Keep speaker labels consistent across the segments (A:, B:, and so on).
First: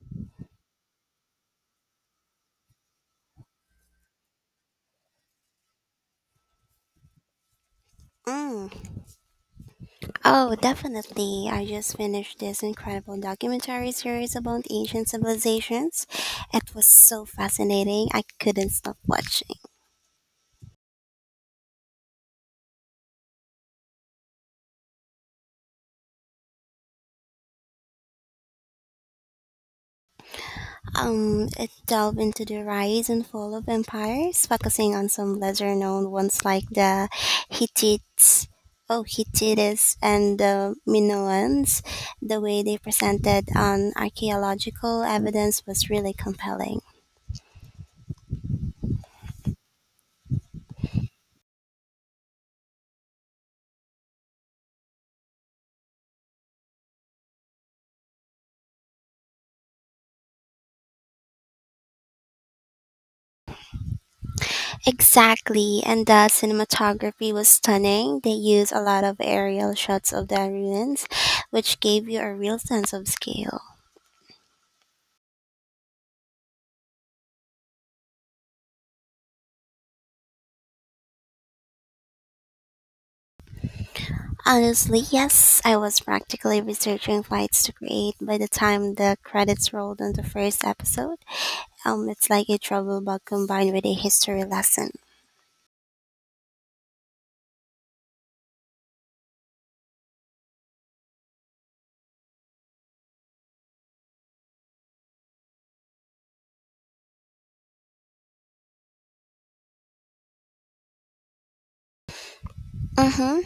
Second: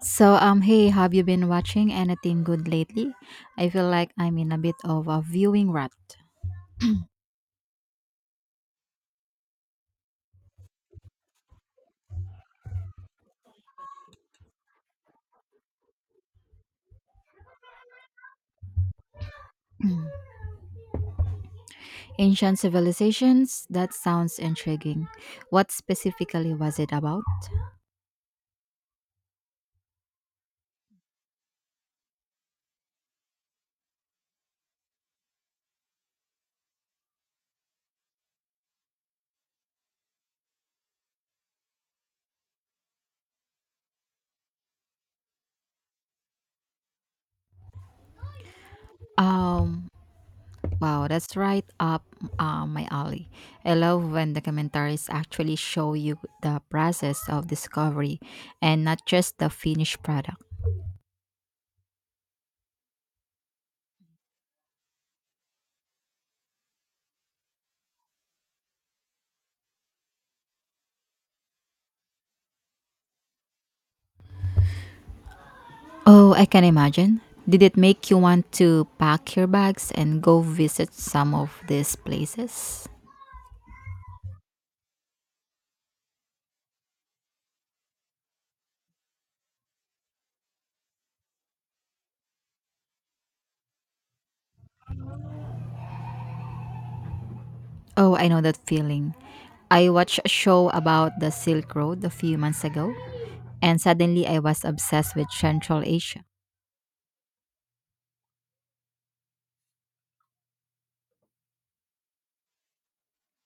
A: So, hey, have you been watching anything good lately? I feel like I'm in a bit of a viewing rut.
B: Mm. Oh, definitely. I just finished this incredible documentary series about ancient civilizations. It was so fascinating. I couldn't stop watching.
A: Ancient civilizations? That sounds intriguing. What specifically was it about?
B: It delved into the rise and fall of empires, focusing on some lesser known ones like the Hittites. Oh, Hittites and the Minoans. The way they presented on archaeological evidence was really compelling.
A: Um, wow, that's right up my alley. I love when documentaries actually show you the process of discovery and not just the finished product.
B: Exactly, and the cinematography was stunning. They used a lot of aerial shots of the ruins, which gave you a real sense of scale.
A: Oh, I can imagine. Did it make you want to pack your bags and go visit some of these places?
B: Honestly, yes, I was practically researching fights to create by the time the credits rolled on the first episode. It's like a travel bug combined with a history lesson.
A: Oh, I know that feeling. I watched a show about the Silk Road a few months ago, and suddenly I was obsessed with Central Asia.
B: Mm-hmm.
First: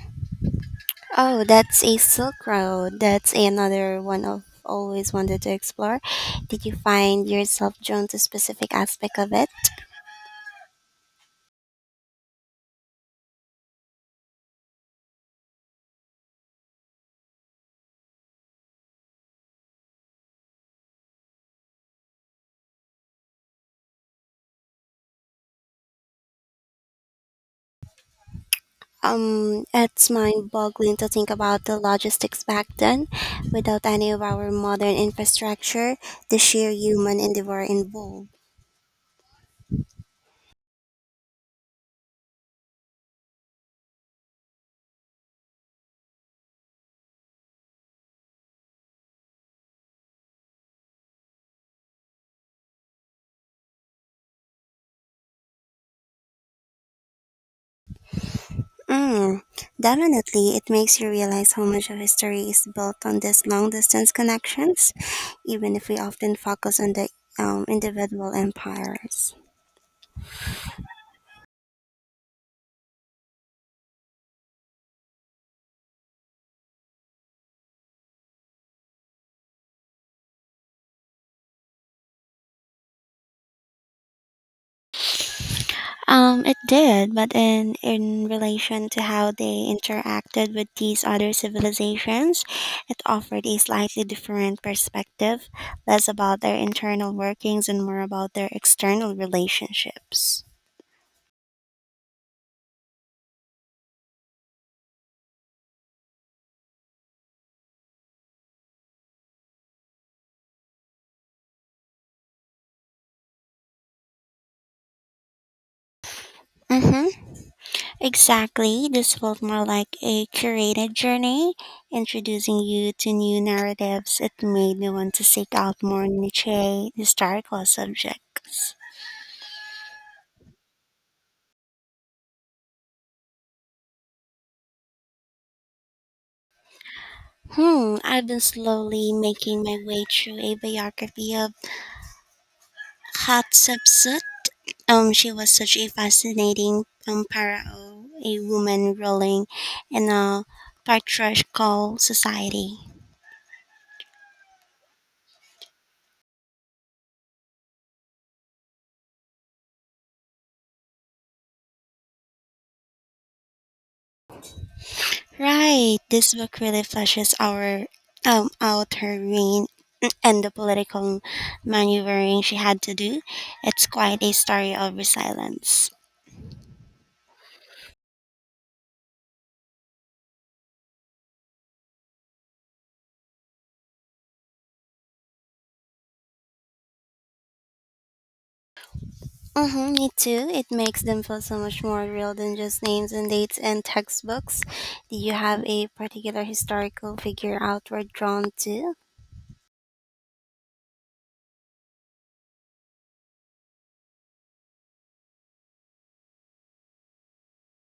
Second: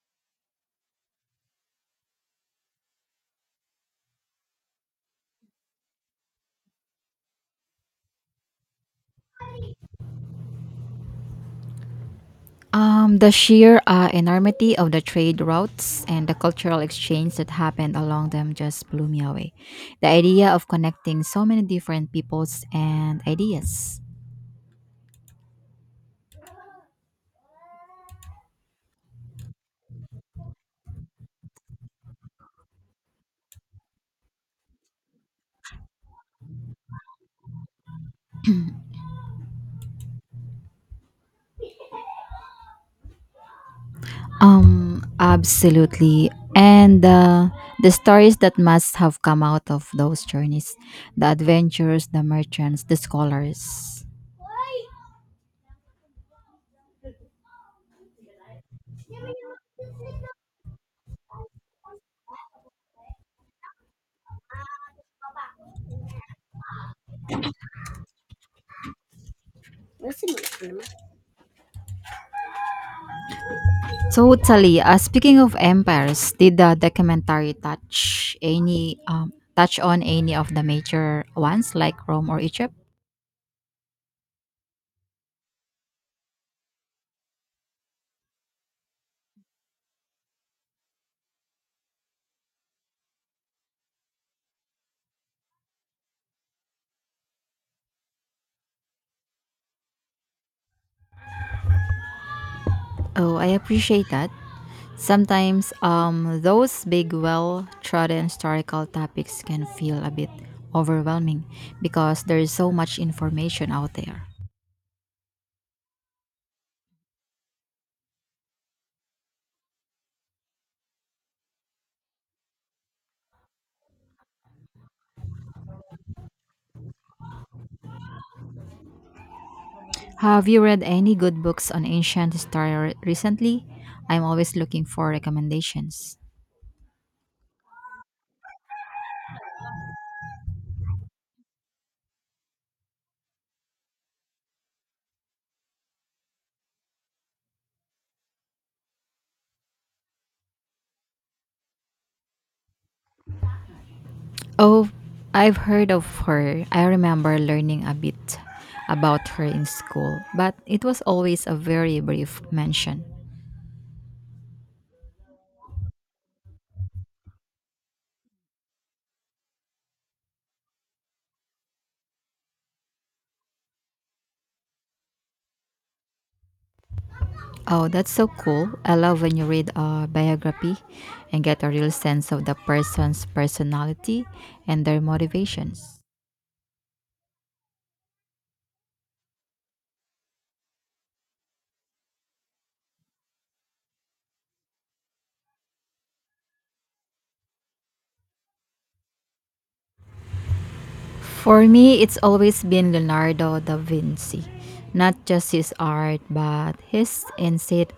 B: Oh, that's a Silk Road. That's another one of always wanted to explore. Did you find yourself drawn to specific aspect of it?
A: The sheer enormity of the trade routes and the cultural exchange that happened along them just blew me away. The idea of connecting so many different peoples and ideas.
B: It's mind-boggling to think about the logistics back then. Without any of our modern infrastructure, the sheer human endeavor involved.
A: Absolutely. And the stories that must have come out of those journeys, the adventurers, the merchants, the scholars.
B: Mm, definitely, it makes you realize how much of history is built on these long-distance connections, even if we often focus on the individual empires.
A: Totally. Speaking of empires, did the documentary touch any touch on any of the major ones like Rome or Egypt?
B: It did, but in relation to how they interacted with these other civilizations, it offered a slightly different perspective, less about their internal workings and more about their external relationships.
A: Oh, I appreciate that. Sometimes those big, well-trodden historical topics can feel a bit overwhelming because there is so much information out there.
B: Mm-hmm. Exactly. This felt more like a curated journey, introducing you to new narratives. It made me want to seek out more niche historical subjects.
A: Have you read any good books on ancient history recently? I'm always looking for recommendations.
B: Hmm, I've been slowly making my way through a biography of Hatshepsut. She was such a fascinating pharaoh, a woman ruling in a patriarchal society.
A: Oh, I've heard of her. I remember learning a bit about her in school, but it was always a very brief mention.
B: Right, this book really fleshes our out her reign and the political maneuvering she had to do. It's quite a story of resilience.
A: Oh, that's so cool. I love when you read a biography and get a real sense of the person's personality and their motivations.
B: Mm-hmm, me too. It makes them feel so much more real than just names and dates and textbooks. Do you have a particular historical figure outward drawn to?
A: For me, it's always been Leonardo da Vinci, not just his art, but his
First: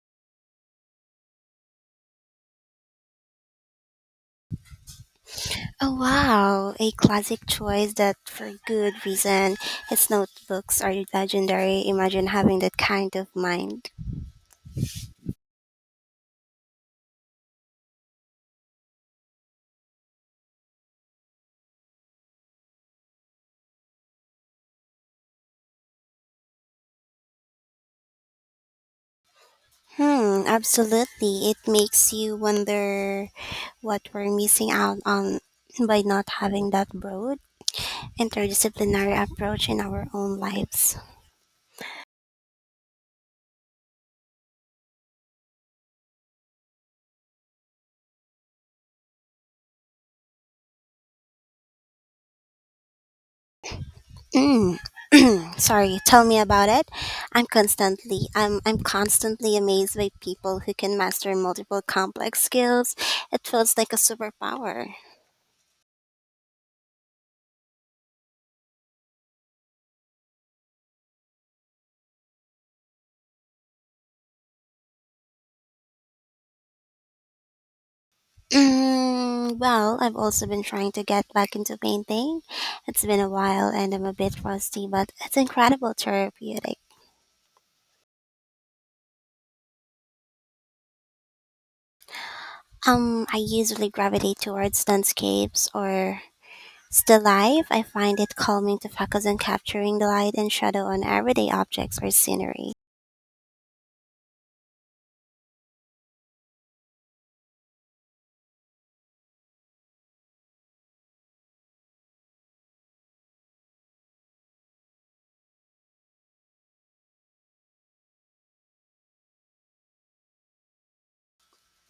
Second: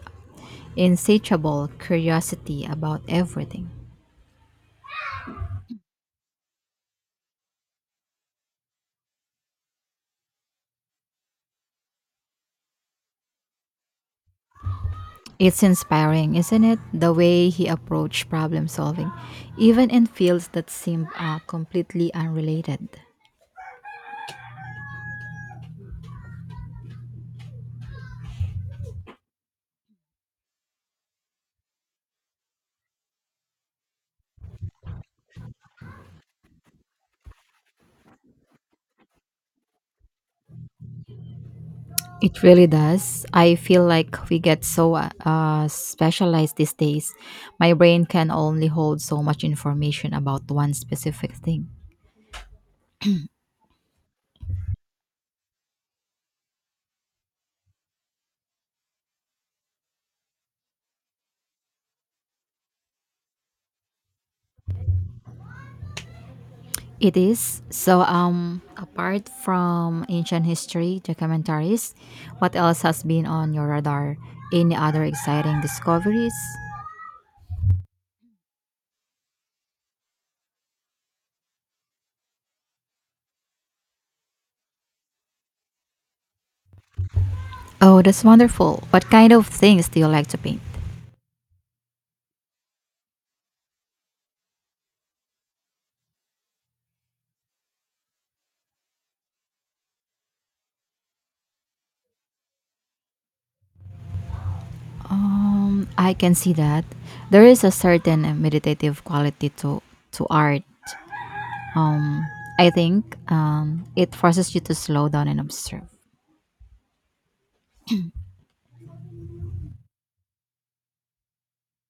A: insatiable curiosity about everything.
B: Oh wow, a classic choice that for good reason. His notebooks are legendary. Imagine having that kind of mind.
A: It's inspiring, isn't it? The way he approached problem solving, even in fields that seem completely unrelated.
B: Hmm, absolutely. It makes you wonder what we're missing out on by not having that broad interdisciplinary approach in our own lives.
A: It really does. I feel like we get so specialized these days. My brain can only hold so much information about one specific thing.
B: Mm. Sorry, tell me about it. I'm constantly amazed by people who can master multiple complex skills. It feels like a superpower.
A: It is. So, apart from ancient history documentaries, what else has been on your radar? Any other exciting discoveries?
B: Mm, well, I've also been trying to get back into painting. It's been a while and I'm a bit rusty, but it's incredible therapeutic.
A: Oh, that's wonderful. What kind of things do you like to paint?
B: I usually gravitate towards landscapes or still life. I find it calming to focus on capturing the light and shadow on everyday objects or scenery.
A: I can see that there is a certain meditative quality to art. Um, I think it forces you to slow down and observe.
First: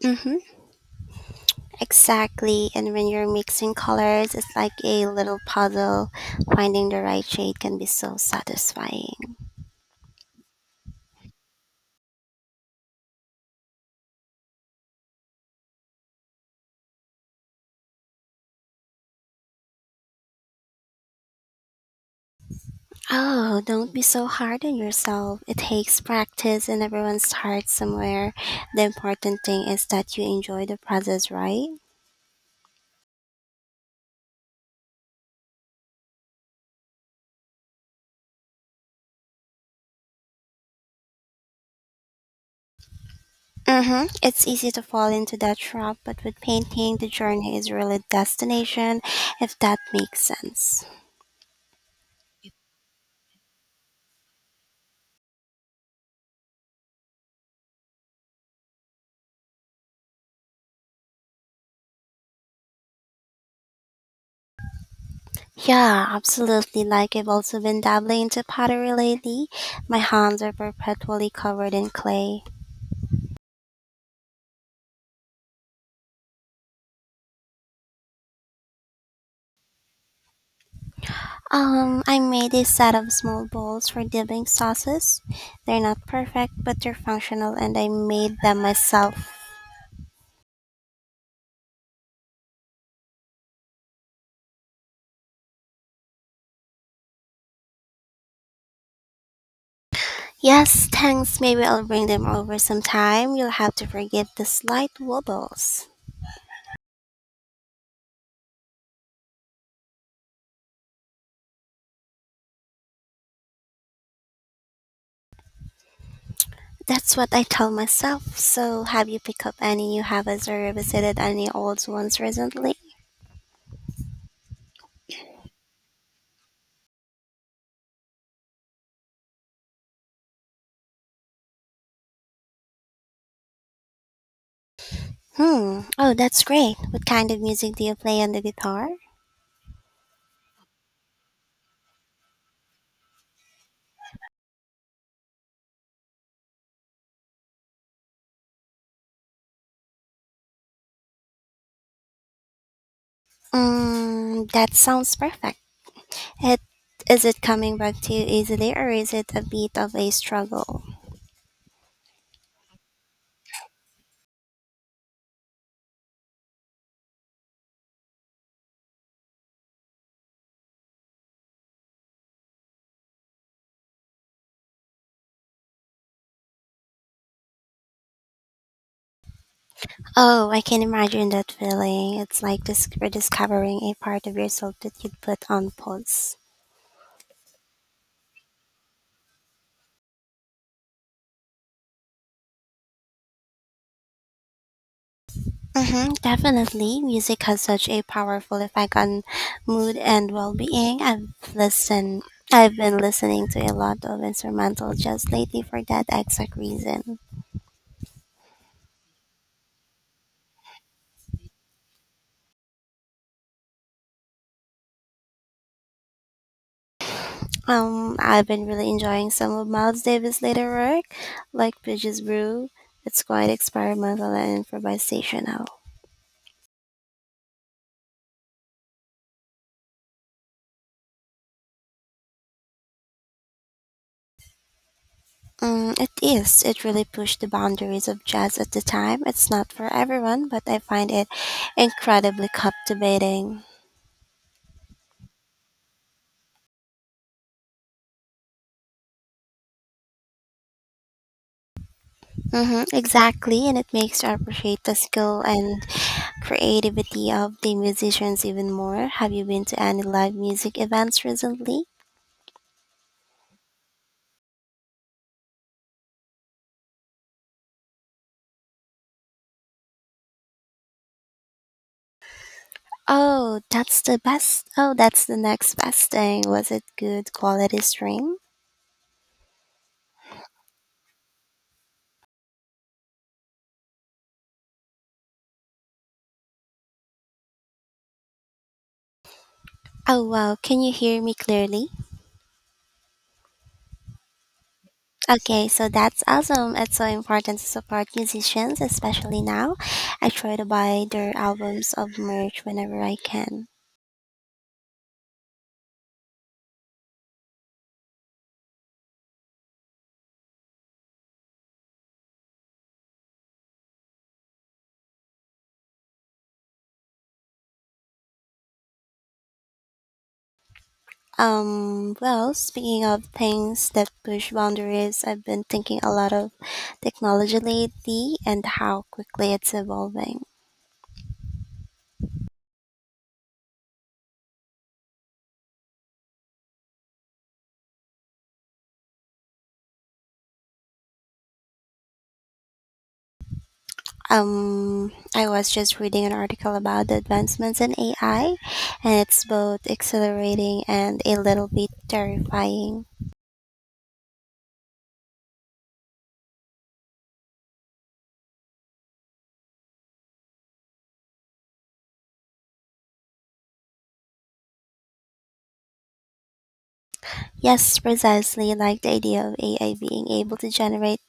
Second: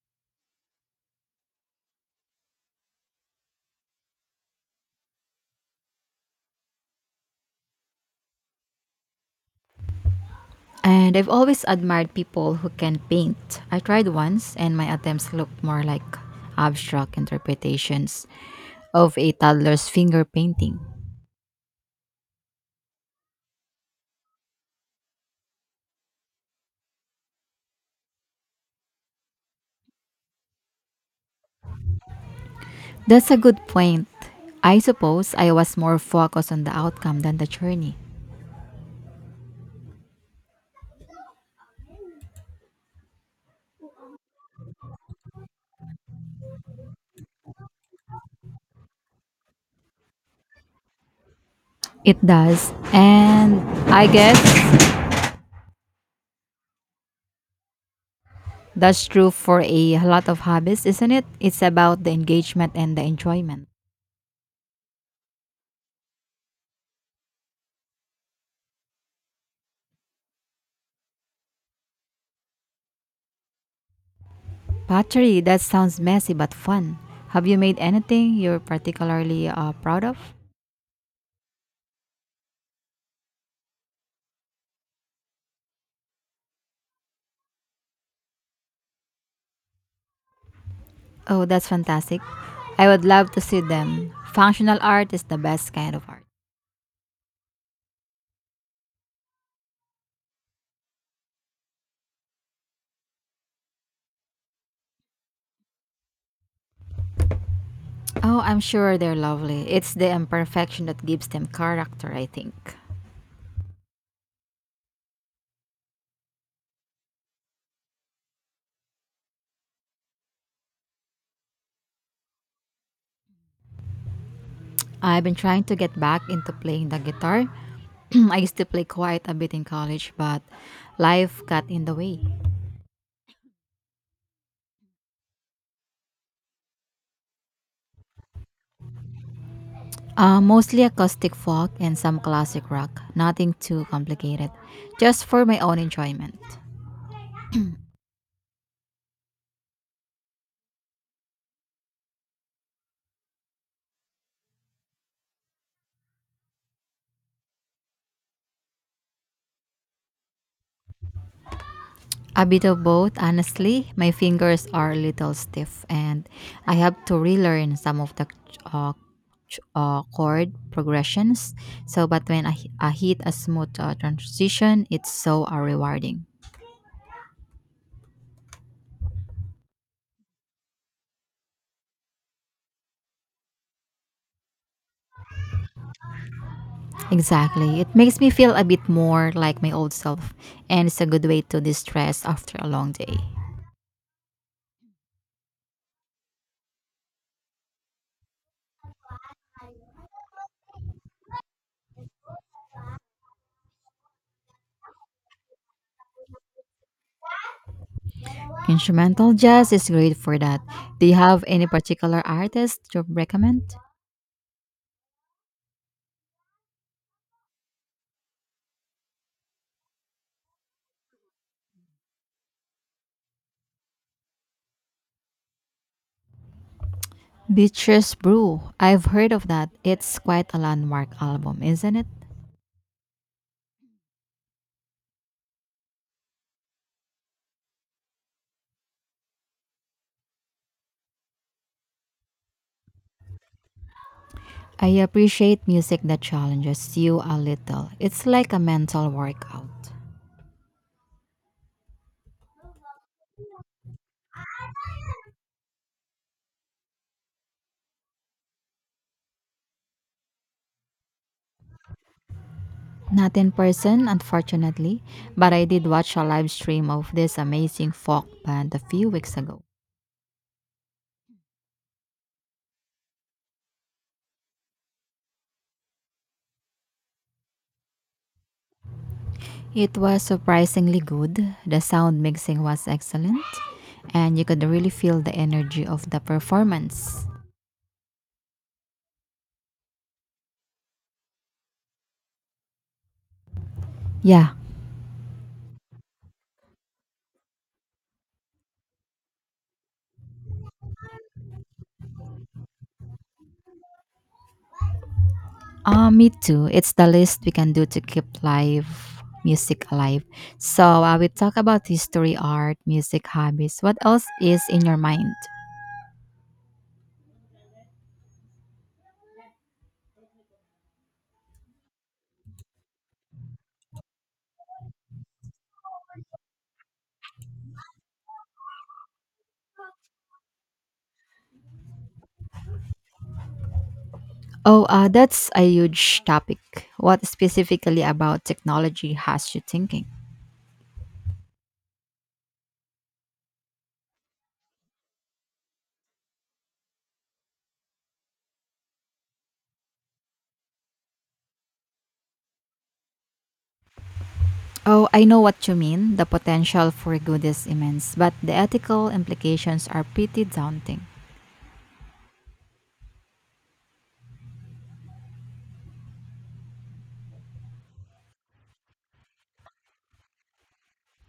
B: Mm-hmm. Exactly. And when you're mixing colors, it's like a little puzzle. Finding the right shade can be so satisfying.
A: And I've always admired people who can paint. I tried once, and my attempts looked more like abstract interpretations of a toddler's finger painting.
B: Oh, don't be so hard on yourself. It takes practice and everyone starts somewhere. The important thing is that you enjoy the process, right?
A: That's a good point. I suppose I was more focused on the outcome than the journey.
B: Mm-hmm. It's easy to fall into that trap, but with painting, the journey is really destination, if that makes sense.
A: It does. And I guess that's true for a lot of hobbies, isn't it? It's about the engagement and the enjoyment.
B: Yeah, absolutely. Like I've also been dabbling into pottery lately. My hands are perpetually covered in clay.
A: Pottery, that sounds messy but fun. Have you made anything you're particularly proud of?
B: I made a set of small bowls for dipping sauces. They're not perfect, but they're functional and I made them myself.
A: Oh, that's fantastic. I would love to see them. Functional art is the best kind of art.
B: Yes, thanks. Maybe I'll bring them over sometime. You'll have to forgive the slight wobbles.
A: Oh, I'm sure they're lovely. It's the imperfection that gives them character, I think.
B: That's what I tell myself. So, have you picked up any new habits or revisited any old ones recently?
A: I've been trying to get back into playing the guitar. I used to play quite a bit in college, but life got in the way.
B: Hmm. Oh, that's great. What kind of music do you play on the guitar?
A: Mostly acoustic folk and some classic rock, nothing too complicated, just for my own enjoyment.
B: Mm, that sounds perfect. It is it coming back to you easily or is it a bit of a struggle?
A: A bit of both, honestly. My fingers are a little stiff, and I have to relearn some of the uh, chord progressions. So, but I hit a smooth transition, it's so rewarding.
B: Oh, I can imagine that feeling. It's like rediscovering a part of yourself that you'd put on pause.
A: Exactly. It makes me feel a bit more like my old self, and it's a good way to distress after a long day.
B: Mm-hmm, definitely. Music has such a powerful effect on mood and well-being. I've been listening to a lot of instrumental jazz lately for that exact reason.
A: Instrumental jazz is great for that. Do you have any particular artist to recommend?
B: I've been really enjoying some of Miles Davis' later work, like Bridges Brew. It's quite experimental and improvisational.
A: Beatrice Brew. I've heard of that. It's quite a landmark album, isn't it?
B: Mm, it is. It really pushed the boundaries of jazz at the time. It's not for everyone, but I find it incredibly captivating.
A: I appreciate music that challenges you a little. It's like a mental workout.
B: Hmm, exactly, and it makes you appreciate the skill and creativity of the musicians even more. Have you been to any live music events recently?
A: Not in person, unfortunately, but I did watch a live stream of this amazing folk band a few weeks ago.
B: Oh, that's the best. Oh, that's the next best thing. Was it good quality stream?
A: It was surprisingly good. The sound mixing was excellent, and you could really feel the energy of the performance.
B: Oh, wow. Can you hear me clearly?
A: Yeah,
B: Okay, so that's awesome. It's so important to support musicians, especially now. I try to buy their albums of merch whenever I can.
A: me too. It's the least we can do to keep live music alive. So, we talk about history, art, music, hobbies. What else is in your mind?
B: Well, speaking of things that push boundaries, I've been thinking a lot of technology lately and how quickly it's evolving.
A: Oh, that's a huge topic. What specifically about technology has you thinking?
B: I was just reading an article about the advancements in AI, and it's both exhilarating and a little bit terrifying.
A: Oh, I know what you mean. The potential for good is immense, but the ethical implications are pretty daunting.
B: Yes, precisely like the idea of AI being able to generate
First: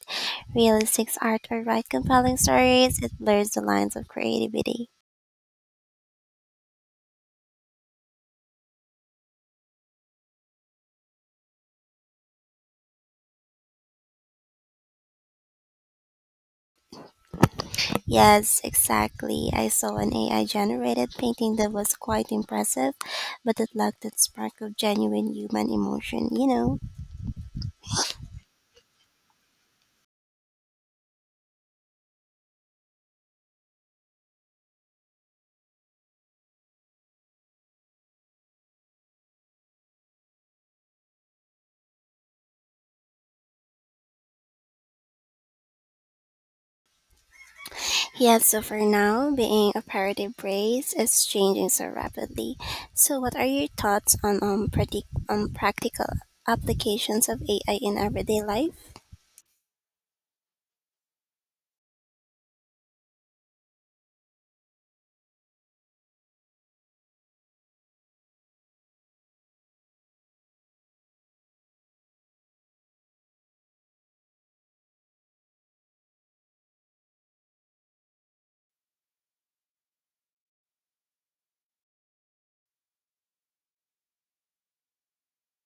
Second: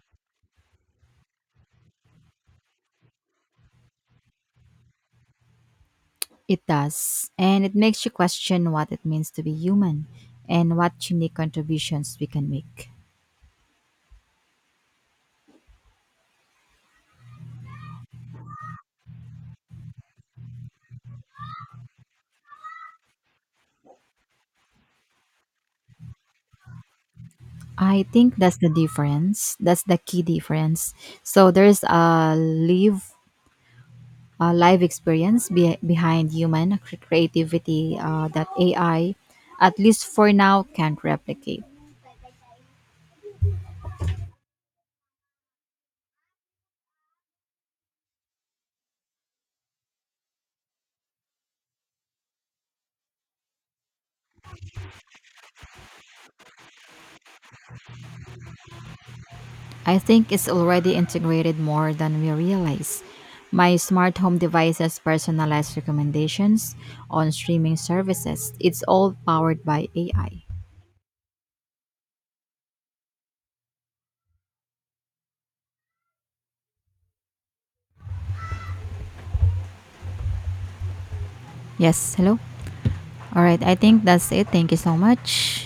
B: realistic art or write compelling stories, it blurs the lines of creativity.
A: It does, and it makes you question what it means to be human and what unique contributions we can make.
B: Yes, exactly. I saw an AI generated painting that was quite impressive, but it lacked that spark of genuine human emotion, you know.
A: I think that's the difference. That's the key difference. So there's a live experience behind human creativity that AI, at least for now, can't replicate.
B: Yet, so for now, being a parody brace is changing so rapidly. So, what are your thoughts on practical applications of AI in everyday life?
A: I think it's already integrated more than we realize. My smart home devices personalize recommendations on streaming services. It's all powered by AI. Yes, hello. All right, I think that's it. Thank you so much.